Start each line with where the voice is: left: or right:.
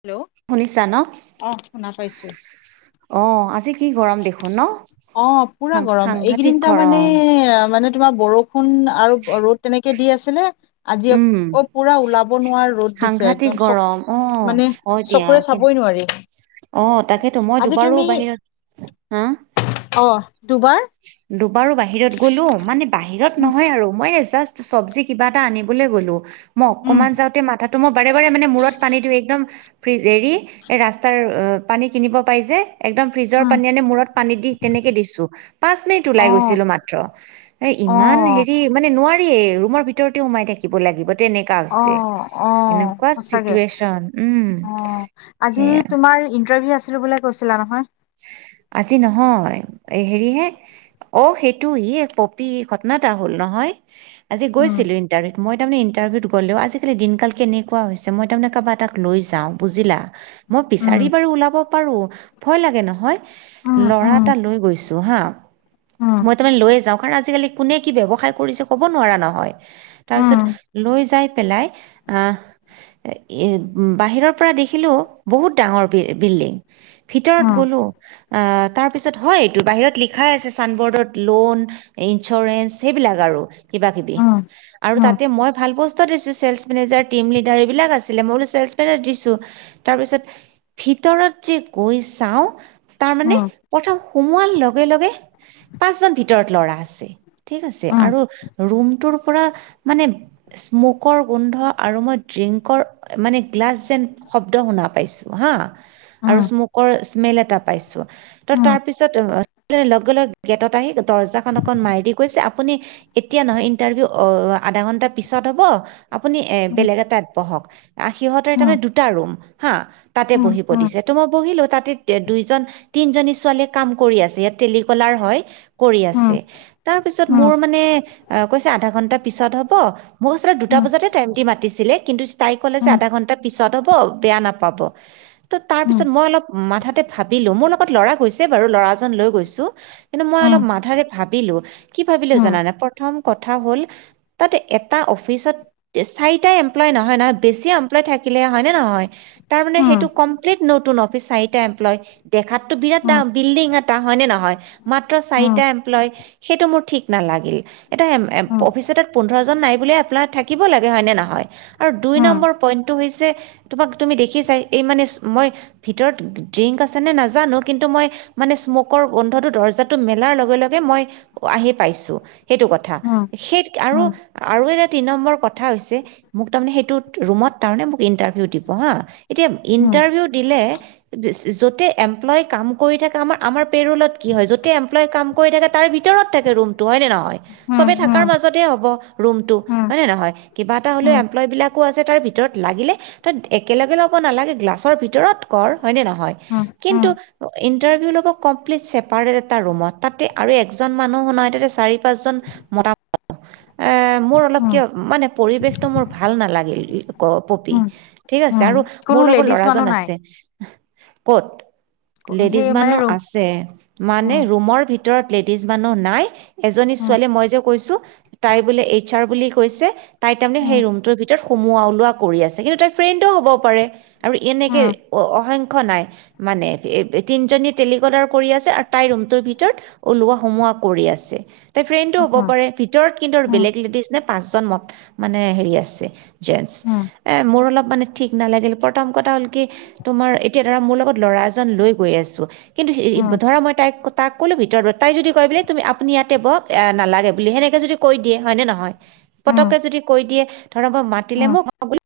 left: Hello
right: শুনিছা ন
left: অ শুনা পাইছোঁ।
right: অ, আজি কি গৰম দেখোন ন?
left: অ পুৰা
right: সাং
left: গৰম
right: সাংঘাতিক
left: এইকেইদিন তাৰমানে
right: গৰম
left: মানে তোমাৰ বৰষুণ আৰু ৰ'দ তেনে- কে দি আছিলে আজি
right: উম
left: আকৌ পুৰা ওলাব নোৱাৰ- ৰ'দ দিছে
right: সাংঘাতিক
left: চক
right: গৰম অ'
left: মানে
right: হয় দিয়া
left: চকুৰে চাবই নোৱাৰি।
right: অ তাকেতো মই
left: আজি
right: দুবাৰো
left: তুমি
right: বাহিৰত হা
left: অ দু-
right: দুবাৰো বাহিৰত গলো মানে বাহিৰত
left: উম
right: নহয় আৰু মই জাষ্ট চবজি কিবা এটা আনিবলে গলো, মই
left: উম
right: অকমান যাওঁতে মাথা বাৰে বাৰে মানে মূৰত পানীটো একদম ফ্ৰিজ এৰি ৰাস্তাৰ পানী কিনিব পাই যে। একদম ফ্ৰিজৰ
left: উম
right: পানী আনি মূৰত পানী দি তেনেকে দিছোঁ। পাছ মিনিট
left: অ
right: ওলাই গৈছিলোঁ মাত্ৰ, এ
left: অ
right: ইমান হেৰি মানে নোৱাৰি এ ৰুমৰ ভিতৰতে সোমাই থাকিব লাগিব। তেনেকা
left: অ
right: হৈছে
left: অ
right: এনেকুৱা
left: সঁচাকে
right: চিটুৱেচন উম
left: অ আজি
right: সেয়া।
left: তোমাৰ ইন্টাৰভিউ আছিলো বুলে কৈছিলা নহয়?
right: আজি নহয় এ হেৰিহে অ সেইটো সি এক পপি ঘটনা এটা হ'ল নহয় আজি
left: উম
right: গৈছিলো ইণ্টাৰভিউত মই তাৰমানে ইণ্টাৰভিউত গ'লেও আজিকালি দিনকাল কেনেকুৱা হৈছে মই তাৰমানে কাৰোবা এটাক লৈ যাওঁ বুজিলা। মই
left: উম
right: বিচাৰি বাৰু ওলাব পাৰোঁ ভয় লাগে নহয়।
left: উম
right: হে লৰা
left: উম
right: এটা লৈ গৈছো হা।
left: উম
right: মই তো মানে লৈয়ে যাওঁ কাৰণ আজিকালি কোনে কি ব্যৱসায় কৰিছে ক'ব ন নহয়। তাৰ
left: উম
right: পিছত লৈ যায় পেলাই আহ এ বাহিৰৰ পৰা দেখিলো বহুত ডাঙৰ বিল বিল্ডিং। ভিতৰত
left: উম
right: গলো আ তাৰ পিছত হয় এইটো বাহিৰত লিখাই আছে ছাইনবৰ্ডত লোন ইঞ্চুৰেঞ্চ সেইবিলাক। কাগাৰু কিবা কিবি
left: উম
right: আৰু
left: উম
right: তাতে মই ভাল বস্ত- ছেলচ মেনেজাৰ টিম লডাৰ এইবিলাক আছিলে মই বোলো ছেলচ মেনত দিছু তাৰ পিছত ভিত- ভিতৰত যে গৈ চাওঁ তাৰ মানে
left: উম
right: প্ৰথম সুমোৱাৰ লগে লগে পাঁচজন ভিতৰত লৰা আছে। ঠিক আছে
left: উম
right: আৰু ৰুমটোৰ পুৰা, মানে স্মকৰ গোন্ধ আৰু মই ড্ৰিংকৰ মানে গ্লাছ যেন শব্দ শুনা পাইছোঁ হা।
left: উম
right: আৰু স্মকৰ স্মেল এটা পাইছো, ত
left: উম
right: তাৰ পিছতে লগে লগে গেটত আহি দৰ্জাখন অকন মাৰি দি কৈছে, আপুনি এতিয়া নহয় ইন্টাৰভিউ অ আধা ঘন্টা পিছত ত হব, আপুনি এ বেলেগ এটাত বহক, আ সিঁহতে এটা মানে দুটা ৰুম হা, তাতে বহিব দিছে ত মই বহিলো তাতে দুইজন- তিনিজনী ছোৱালীয়ে কাম কৰি আছে ইয়াত টেলিকলাৰ হয় কৰি আছে তাৰপিছত মোৰ মানে অ কৈছে আধা ঘন্টা পিছত হব, মোক আচলতে দুটা বজাতে টাইম দি মাতিছিলে কিন্তু তাই কলে যে আধা ঘণ্টা পিছত হব বেয়া নাপাব, ত তাৰ পিছত মই অলপ মাথা তে ভাবিলো মোৰ লগত লৰা গৈছে বাৰু ল'ৰাজন লৈ গৈছো কিন্তু মই অলপ মাধাৰে ভাবিলো কি ভাবিলেও জানানে প্ৰথম কথা হ'ল তাতে এটা অফিচত চাৰিটা এমপ্লয় নহয় নহয় বেছি এমপ্লয় থাকিলে হয় নে নহয় তাৰমানে সেইটো কমপ্লিট নতুন অফিচ চাৰিটা এমপ্লয় দেখাতটো বিৰাট দাম বিল্ডিং এটা হয়নে নহয়, মাত্ৰ চাৰিটা এমপ্লয় সেইটো মোৰ ঠিক নালাগিল, এটা এ এ অফিচটাত পোন্ধৰজন নাই বুলি এমপ্লয় থাকিব লাগে হয় নে নহয়? আৰু দুই নম্বৰ পইণ্টটো হৈছে, তোমাক তুমি দেখি চাই এই মানে মই ভিতৰত ড্ৰিংক আছেনে নাজানো কিন্তু মই মানে স্ম'কৰ গোন্ধটো দৰ্জাটো মেলাৰ লগে লগে মই আহি পাইছোঁ সেইটো কথা, সেই আৰু আৰু এটা তিনি নম্বৰৰ কথা হৈছে, মোক তাৰমানে সেইটো ৰুমত তাৰমানে মোক ইণ্টাৰভিউ দিব হা এতিয়া ইণ্টাৰভিউ দিলে য'তে এমপ্লয় কাম কৰি থাকে আমাৰ আমাৰ পেৰুলত কি হয় য'তে এমপ্লয় কাম কৰি থাকে তাৰে ভিতৰত থাকে ৰুমটো হয়নে নহয়? চবে থকাৰ মাজতে হব ৰুমটো হয়নে নহয়? কিবা এটা হ'লেও এমপ্লয়বিলাকো আছে তাৰ ভিতৰত লাগিলে তাত একেলগে নালাগে গ্লাছৰ ভিতৰত কৰ হয় নে নহয়? কিন্তু ইণ্টাৰ্ভিউ লব কম্প্লিট চেপাৰেট এটা ৰুমত তাতে আৰু একজা ইমান মানু্হ নাই তাতে চাৰি পাঁচজন মতা এ মোৰ অলপকে মানে পৰিৱেশটো মোৰ ভাল নালাগিল, পপি ঠিক আ ছে আৰু মোৰ
left: কোনো
right: লগত
left: লেডিজ
right: ল'ৰাজন
left: মানুহ নাই
right: আছে ক'ত
left: কোন-
right: লেডিজ
left: সেই মানে
right: মানুহ
left: ৰুম
right: আছে মানে
left: উম
right: ৰুমৰ ভিত তৰত লেডিজ মানুহ নাই, এজনী
left: উম
right: ছোৱালীয়ে মই যে কৈছোঁ তাই বোলে এইচ আৰ বুলি কৈছে, তাই তাৰমানে
left: উম
right: সেই ৰুমটোৰ ভিতৰত সোমোৱা ওলোৱা কৰি আছে কিন্তু তাই ফ্ৰেণ্ডো হ'ব পাৰে আৰু এনেকে
left: উম
right: অ অসংখ্য নাই মানে তিনজনী টেলিকদাৰ কৰি আছে আৰু তাইৰ ৰুমটোৰ ভিতৰত ওলোৱা সোমোৱা কৰি আছে, তাৰ ফ্ৰেণ্ডো হব পাৰে ভিতৰত কিন্তু
left: উম
right: বেলেগ লেডিছ নে পাঁচজন মত, মানে হেৰি আছে জেণ্টচ,
left: উম
right: এ মোৰ অলপ মানে ঠিক নালাগিল প্ৰথম কথা হল কি তোমাৰ এতিয়া ধৰা মোৰ লগত ল'ৰা এজন লৈ গৈ আছো কিন্তু
left: উম
right: ধৰা মই তাইক তাক ক'লো ভিতৰত তাই যদি কয় বুলি তুমি আপুনি ইয়াতে ব নালাগে বুলি সেনেকে যদি কৈ দিয়ে হয় নে নহয়?
left: উম
right: পতকে যদি কৈ দিয়ে ধৰাব মাতিলে
left: উম
right: মোকলো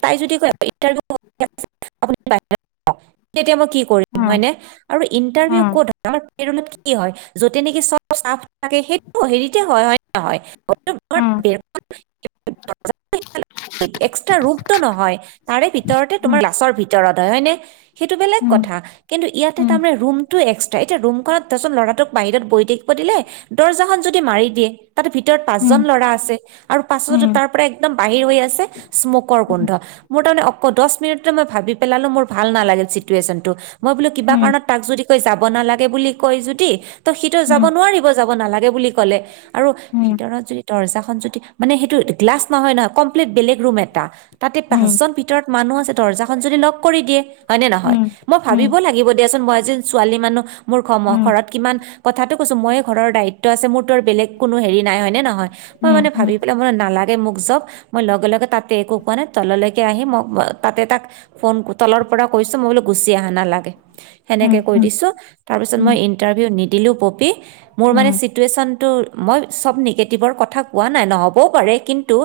right: [inaudible] তাই যদি কয় ইটাৰভিউ [inaudible] তেতিয়া মই কি কৰিম
left: উম
right: হয়নে? আৰু ইণ্টাৰভিউ
left: উম
right: ক'ত [inaudible] এইটোনোত কি হয়, য'তে নেকি চব চাফ থাকে সেইটো হেৰিতে হয় হয় নহয় [inaudible] [inaudible] এক্স্ৰা ৰূপ টো নহয় তাৰে ভিতৰতে
left: উম
right: তোমাৰ লাচৰ ভিতৰত হয় হয়নে? সেইটো বেলেগ
left: উম
right: কথা কিন্তু ইয়াতে
left: উম উম উম
right: তাৰমানে ৰুমটো এক্সট্ৰা, এতিয়া ৰুমখনত ধৰচোন ল'ৰাটোক বাহিৰত বৈ থাকিব দিলে, দৰ্জাখন যদি মাৰি দিয়ে তাৰ ভিতৰত পাঁচজন ল'ৰা আছে আৰু পাছতো তাৰ পৰা একদম বাহিৰ হৈ আছে স্মক কৰ
left: উম উম উম
right: গোন্ধ, মোৰ তাৰমানে অক দচ মিনিটতে মই ভাবি পেলালো মোৰ ভাল নালাগিল চিটুৱেচনটো। মই বোলো কিবা কাৰণত তাক যদি কৈ যাব নালাগে বুলি কৈ যদি, ত সিটো যাব নোৱাৰিব যাব নালা বুলি কলে আৰু
left: উম
right: ভিতৰত যদি দৰ্জাখন যদি মানে সেইটো গ্লাছ নহয় নহয় কমপ্লিট বেলেগ ৰুম এটা, তাতে পাঁচজন ভিতৰত মানুহ আছে দৰ্জাখন যদি লগ কৰি দিয়ে হয়নে নহয়, মই
left: উম উম উম উম
right: ভাবিব লাগিব দিয়াচোন মই এজনী ছোৱালী মানুহ মোৰ
left: উম
right: ঘৰত কিমান কথাটো কৈছো ময়ে ঘৰৰ দায়িত্ব আছে মোৰতো আৰু বেলেগ কোনো হেৰি নাই হয় নে নহয়। মই
left: উম
right: মানে
left: উম
right: ভাবি পেলাই মোই নালাগে মোক জব মই লগে লগে তাতে একো। মানে তললৈকে আহি মই তাতে তাক ফোন তলৰ পৰা কৈছো মই বোলো গুচি আহ নালাগে। সেনেকে কৈ দিছোঁ। তাৰপিছত মই ইণ্টাৰভিউ নিদিলোঁ পপী মোৰ মানে চিটুৱেশ্যনটো মই চব নিগেটিভৰ ক কোৱা নাই নহ'বও পাৰে কিন্তু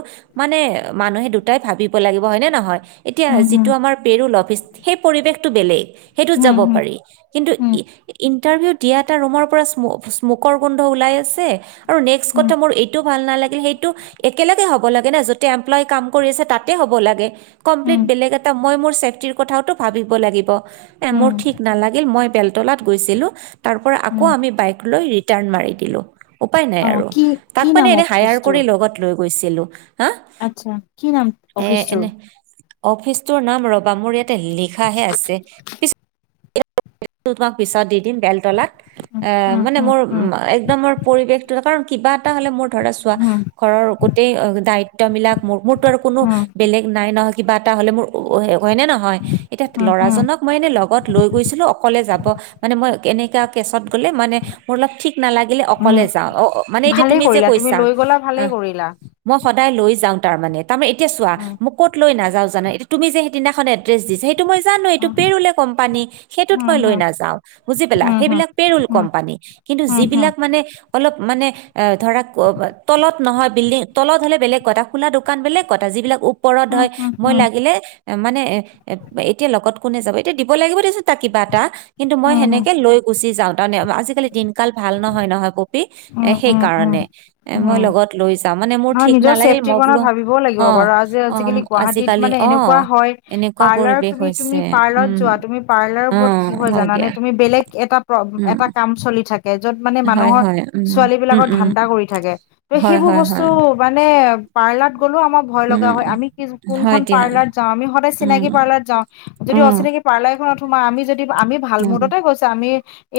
right: মানে মানুহে দুটা তই ভাবিব লাগিব হয় নে নহয়? এতিয়া যিটো আমাৰ পেৰোলত সেই পৰিৱেশটো বেলেগ সেইটোত যাব পাৰি কিন্ত ই -ইন্টাৰভিউ দিয়া এটা ৰুমৰ পৰা স্ম -স্মমকৰ গোন্ধ ওলাই আছে আৰু নেক্স কথা এইতো মোৰ ভাল নালাগিল সেইটো একে ইয়াতে হ'ব লাগে না য'তে এমপ্লই কাম কৰি আছে তাতে হ'ব লাগে কমপ্লিট বেলেগ এটা মই মোৰ ছেফটিৰ কথাওতো ভাবিব লাগিব। এ মোৰ ঠিক নালাগিল মই বেলতলাত গৈছিলো, তাৰপৰা আকৌ আমি বাইকলৈ ৰিটাৰ্ণ মাৰি দিলোঁ। উপায় নাই
left: অ
right: আৰু
left: কি
right: তাক
left: কি
right: মানে
left: নাম
right: এনে হায়াৰ
left: অফিচটোৰ
right: কৰি লগত লৈ গৈছিলোঁ হা
left: আচ্ছা কি নাম
right: এ
left: অফিচটোৰ?
right: এনে অফিচটোৰ নাম ৰবা মোৰ ইয়াতে লিখাহে আছে পিছ [inaudible] তোমাক পিছত দি দিম বেলতলাত। এ মানে মোৰ একদম মোৰ পৰিৱেশটো কাৰণ কিবা এটা হলে মোৰ ধৰা চোৱা ঘৰৰ গোটেই দায়িত্ববিলাক মোৰতো আৰু কোনো বেলেগ নাই নহ কিবা এটা হলে মোৰ হয়নে নহয় এতিয়া ল'ৰাজনক মই এনেই লগত লৈ গৈছিলো অকলে যাব। মানে মই এনেকা কেচত গলে মানে মোৰ অলপ ঠিক নালাগিলে অকলে যাওঁ অ। মানে এতিয়া
left: ভালেই
right: তুমি যে
left: কৰিলা
right: কৈছা,
left: লৈ গলা ভালেই
right: অহ
left: কৰিলা
right: মই সদায় লৈ যাওঁ তাৰ মানে তাৰ এতিয়া চোৱা
left: উম,
right: মোক ক' লৈ নাযাও জানা তুমি যে সেইদিনাখন এড্ৰেছ দিছা সটো মই জানো।
left: উম,
right: ফ্ৰী ৰুৰেল কোম্পানী সেইতোত
left: উম,
right: মই লৈ
left: উম,
right: নাযাওঁ বুজি পিলা।
left: উম, উম, উম,
right: বিলাক মানে অলপ মানে এ ধৰা তলত নহয় বিল্ডিং তলত হ'লে বেলেগ কথা। সেইবিলাক দোকান মানে বেলেগত যিবিলাক দোকান ওপৰত
left: উম,
right: হয়
left: উম, উম, উম,
right: মই
left: উম,
right: লাগিলে মানে এতিয়া লগত কোন। যাব এতিয়া দিব লাগিব দেচোন তাক কিবা এটা কিন্তু মই
left: উম, উম,
right: সেনেকে লৈ গুচি যাওঁ তামানে আজিকালি দিনকাল ভাল। নহয় নহয় পপী এ
left: উম,
right: সেই
left: উম,
right: কাৰণে এ মই লগত লৈযাওঁ।
left: অ নিজৰ চেফ্টি ক। ভাবিবও
right: অ
left: লাগিব বাৰু
right: অ
left: আজিকালি গুৱাহাটীত
right: আজিকালি
left: মানে
right: অ
left: এনেকুৱাও হয়
right: এনেকুৱা
left: পাৰ্লাৰত
right: পৰিৱেশ
left: তুমি
right: হৈছে
left: তুমি পাৰ্লাৰ।
right: উম
left: যোৱা তুমি পাৰ্লাৰ
right: অ
left: বোৰত কি হয় জানানে তুমি বেলেগ এটা
right: উম
left: এটা কাম চলি। থাকে য'ত মানে
right: হয়
left: মানুহৰ
right: হয় উম
left: ছোৱালী
right: উম
left: বিলাকৰ
right: উম
left: ধান্দা কৰি থাকে ত
right: হয়
left: সেইবোৰ
right: হয়
left: বস্তু।
right: হয়
left: তোমানে পাৰ্লাত। গ'লেও আমাৰ ভয় লগা হয়
right: উম
left: আমি
right: হয়
left: কোনখন
right: দিয়া
left: পাৰ্লাত যাও আমি সদায়
right: উম
left: চিনাকি পাৰ্লাৰ যাওঁ। যদি
right: উম
left: অচিনাকী পাৰ্লাৰ এখনত সোমাও আমি যদি আমি ভাল
right: উম
left: মুৰদতে গৈছো আমি।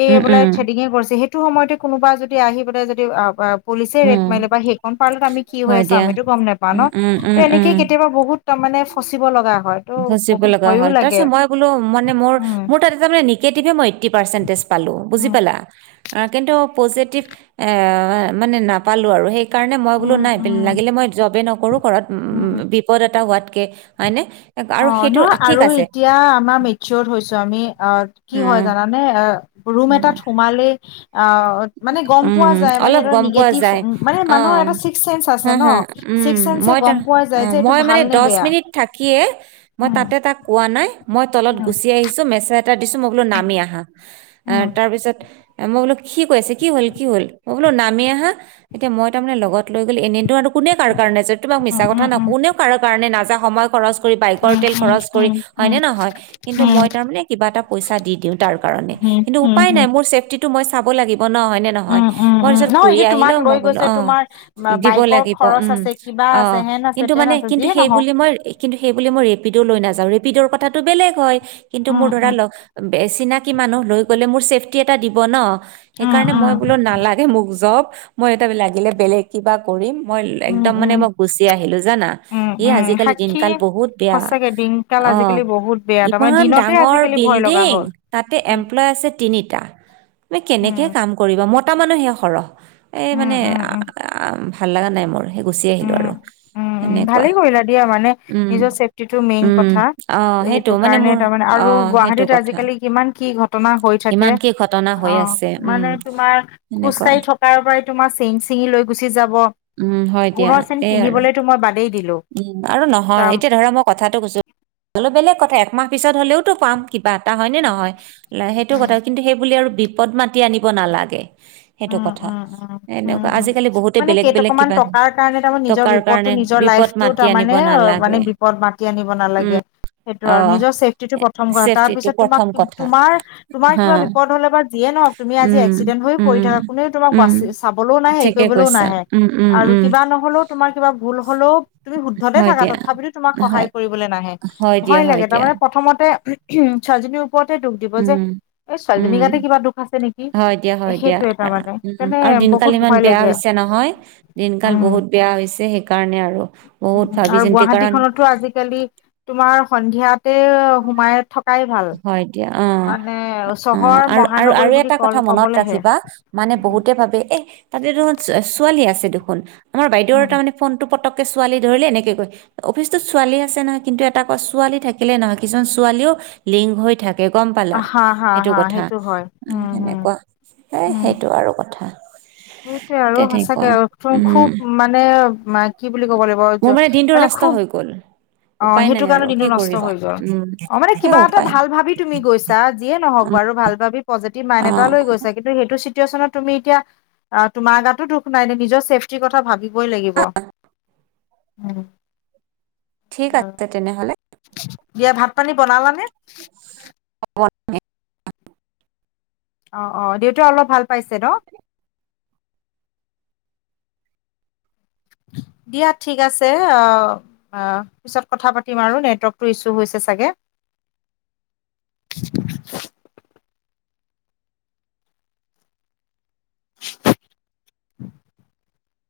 left: এই
right: উম
left: বোলে
right: উম
left: থ্ৰেডিঙে কৰিছে সেইটো সময়তে কোনোবা যদি আহি পোলাই যদি। পুলিছেই ৰেট
right: উম
left: মাৰিলে বা সেইখন পাৰ্লাত আমি কি হৈ
right: হয়
left: আছে
right: দিয়া
left: আমিতো গম নাপাও
right: উম
left: ন
right: উম
left: ত
right: উম
left: এনেকে
right: উম
left: কেতিয়াবা বহুত। বহুত তামানে ফচিব লগা। হয় ত'
right: ফচিব
left: বহুত
right: লগা
left: ভয়ো
right: হ'ল
left: লাগে
right: তাৰপিছত মই বোলো মানে মোৰ
left: উম
right: মোৰ তাততে তাৰ মানে। নিগেটিভে মই এইট্টি পাৰ্চেণ্টেজ পালো বুজি
left: উম
right: পালা। অ কিন্তু পজিটিভ এ মানে নাপালো আৰু সেই। সেইকাৰণে মই বোলো
left: উম
right: নাই
left: উম
right: লাগিলে মই জবেই নকৰোঁ ঘৰত
left: উম উম
right: বিপদ এটা হোৱাত। কে হয়নে। আৰু
left: অ
right: সেইটো
left: নহয়
right: ঠিক
left: আৰু
right: আছে
left: এতিয়া আমাৰ মেচিয়ত হৈছো আমি অ কি হয়
right: উম,
left: জানানে। ৰুম
right: উম,
left: এটাত সোমালে। অ মানে গম পোৱা
right: উম,
left: যায় মানে
right: অলপ
left: এটা
right: গম পোৱা
left: নিগেটিভ
right: যায়
left: মানে মানুহৰ
right: অঁ
left: এটা ছিক্স চেন্স।
right: হা হা উম
left: ছিক্স চেন্সে
right: মই
left: গম
right: তাৰ
left: পোৱা
right: অ
left: যায় যে এইটো
right: মই মানে
left: ভালনে
right: দহ
left: বেয়া।
right: মিনিট থাকিয়ে মই
left: উম
right: তাতে তাক কোৱা নাই মই তলত
left: উম
right: গুচি আহিছোঁ মেছেজ এটা দিছো মই বোলো
left: উম
right: নামি আহা। আহ তাৰপিছত। মই বোলো কি কৈছে কি হ'ল কি হ'ল মই বোলো নামি আহা এতিয়া মই তাৰমানে লগত লৈ গ'ল এনেইতো। কোনে কাৰ কাৰণে তোমাক মিছা কথা নকওঁ কোনে কাৰণে নাযা সময়। খৰছ কৰি বাইকৰ তেল খৰচ কৰি হয় নে নহয় কিন্তু মই তাৰমানে কিবা এটা পইচা দি দিওঁ। তাৰ কাৰণে কিন্তু উপায় নাই মোৰ চেফটিটো মই চাব লাগিব ন হয় নে নহয়। মই পিছত
left: নহয়
right: ঘূৰি
left: এতিয়া
right: আহিলো
left: তোমাক লৈ
right: মই বোলো
left: গৈছে
right: অ
left: তোমাৰ বা-
right: দিব
left: বাইকৰ
right: লাগিব
left: খৰচ
right: উম
left: আছে কিবা
right: অ
left: আছে হেন আছে
right: কিন্তু
left: তেন
right: মানে।
left: আছে
right: কিন্তু
left: যিয়ে
right: সেই
left: নহওক
right: বুলি মই কিন্তু সেই বুলি মই। ৰেপিড লৈ নেযাওঁ ৰেডৰ কথাটো বেলেগ হয় কিন্তু মোৰ
left: উম
right: ধৰা।
left: উম
right: চিনাকি মানুহ লৈ গ'লে মোৰ ছেফটি এটা দিব ন
left: উম
right: সেইকাৰণে মই
left: উম
right: বোলো নালাগে মোক জক। লাগিলে বেলেগ কিবা কৰিম মই
left: উম
right: একদম মানে
left: উম
right: মই গুচি আহিলো জানা
left: উম
right: ই
left: উম
right: আজিকালি দিন।
left: সাক্ষী
right: কাল বহুত বেয়া
left: সঁচাকে দিনকাল
right: অ
left: আজিকালি বহুত বেয়া তাৰমানে
right: ইমান
left: দিনতে
right: ডাঙৰ
left: আজিকালি ভয় লগা
right: বিল্ডিং
left: হ'ল
right: তাতে।
left: উম
right: এমপ্লয় আছে তিনিটা। তুমি কেনেকে
left: উম
right: কাম কৰিবা মতা মানুহে সৰহ এ
left: উম
right: মানে।
left: উম উম
right: ভাল লগা নাই মোৰ সেই গুচি আহিলো আৰু।
left: উ
right: সেনেকুৱা
left: ভালে কৰিলা দিয়া মানে
right: উম
left: নিজৰ ছেফটিটো মেইন
right: উম
left: কথা
right: অ
left: সেইটো
right: মানে
left: কাৰণে
right: মোৰ
left: তাৰমানে
right: অ
left: আৰু।
right: সেইটো
left: গুৱাহাটীত
right: কথা
left: আজিকালি কিমান কি ঘটনা হৈ থাকে।
right: কিমান কি ঘটনা
left: অ
right: হৈ আছে উম
left: মানে তোমাৰ খোজ
right: সেনেকুৱা
left: কঢ়ি থকাৰ পৰাই তোমাৰ চেইন চিঙি লৈ গুচি যায়।
right: উম হয় দিয়া। এই আৰু
left: পিন্ধিবলৈতো মই বাদেই দিলো।
right: উম আৰু নহয় এতিয়া ধৰা মই কথাটো কৈছো অলপ বেলেগ কথা একমাহ পিছত হ'লেও। পাম কিবা এটা হয় নে নহয় সেইটো
left: উম,
right: কথা কিন্তু সেইবুলিয়ে আৰু বিপদ মাতি আনিব নালাগে। সেইটো
left: উম,
right: কথা।
left: উম, উম, উম,
right: এনেকুৱা
left: হম।
right: আজিকালি বহুতে
left: মানে
right: বেলেগ বেলেগ
left: কেইটকামান
right: কিবা
left: টকাৰ
right: টকাৰ কাৰণে বিপদ।
left: টো
right: মাতি
left: তাৰমানে
right: আনিব
left: অ মানে
right: নালাগে
left: বিপদ মাতি আনিব নালাগে।
right: উম
left: সেইটো আৰু
right: অ
left: নিজৰ ছেফটিটো প্ৰথম কৰা তাৰ
right: ছেফটিটো
left: পিছত তোমাক
right: প্ৰথম কথা
left: তোমাৰ তোমাৰ
right: হা
left: কিবা বিপদ হলে বা যিয়ে। ন তুমি আজি
right: উম
left: এক্সিডেণ্ট হৈয়ো পৰি
right: উম
left: থাকা কোনে তোমাক বা
right: উম
left: চাবলৈও নাহ হেৰি
right: ঠিকে
left: কৰিবলৈও
right: কৈছা
left: নাহে।
right: উম উম
left: আৰু
right: উম
left: কিবা নহলেও তোমাৰ কিবা ভুল হলেও। তুমি শুদ্ধতে
right: হয়
left: থাকা
right: দিয়া
left: তথাপিতো তোমাক সহায়
right: হয়
left: কৰিবলৈ নাহে
right: হয় দিয়া
left: ভয়
right: হয়
left: লাগে
right: দিয়া
left: তাৰমানে প্ৰথমতে ছোৱালীজনী। পৰতে দুখ দিব যে
right: উম
left: এই
right: উম
left: ছোৱালীজনীক গাতে কিবা দুখ আছে নেকি?
right: হয় দিয়া। হয় দিয়া
left: সেইটোৱেই তাৰ
right: আ-
left: মানে
right: উম আৰু দিনকাল ইমান বেয়া হৈছে নহয় দিনকাল
left: উম
right: বহুত বেয়া হৈছে সেইকাৰণে আৰু বহুত ভাবি
left: আৰু
right: চিন্তি
left: গুৱাহাটী
right: কাৰণ
left: খনতো আজিকালি তোমাৰ সন্ধিয়াতে সোমাই থকা।
right: হয় দিয়া অ অ
left: চহৰ
right: আৰু আৰু
left: মহানগৰী
right: আৰু
left: বুলি
right: এটা
left: ক
right: কথা মনত
left: কবলেহে
right: ৰাখিবা। মানে বহুতে ভাবে এ তাতে দেখোন ছোৱালী আছে দেখোন আমাৰ বাইদেউৰ
left: উম
right: তাৰমানে ফোনটো পট ছোৱালী ধৰিলে এনেকে কৈ অফিচটোত ছোৱালী আছে নহয় কিন্তু এটা কয় ছোৱালী থাকিলে নহয় কিছুমান ছোৱালীও। লিংক হৈ থাকে গম পালা
left: হা হা
right: সেইটো
left: হা
right: কথা
left: হয় উম হম
right: সেনেকুৱা এ সেইটো আৰু কথা।
left: সেইটোয়ে আৰু
right: তেনেকুৱা
left: সঁচাকে
right: উম
left: খুব মানে। কি বুলি ক'ব লাগিব
right: মোৰ দিনটো
left: মানে
right: নষ্ট
left: খুব।
right: হৈ গ'ল
left: অ
right: উপায় নাই
left: সেইটো কাৰণে
right: আৰু কি
left: দিনটো নষ্ট
right: কৰিবা
left: হৈ গল
right: উম
left: অ মানে
right: এ
left: কিবা এটা
right: উপায় নাই
left: ভাল ভাবি তুমি গৈছা যিয়ে নহওঁক
right: উম,
left: বাৰু ভাল ভাবি পজিতিভ মাইন্দ
right: অ
left: এটা লৈ গৈছা কিন্তু সেইটো চিটুৱেচন তুমি এতিয়া অ তোমাৰ গাতো দুখ নাই নিজৰ ছেফটিৰ কথা ভাবিবই লাগিব। উম।
right: ঠিক আছে তেনেহ'লে।
left: দিয়া ভাত পানী বনালানে।
right: বনে [unintelligible]
left: অ অ দেউতাই অলপ ভাল পাইছে ন।
right: [inaudible]
left: দিয়া ঠিক আছে পিছত কথা পাতিম আৰু নেটৱৰ্কটো ইছ্যু হৈছে চাগে।
right: [inaudible]
left: [inaudible] [inaudible]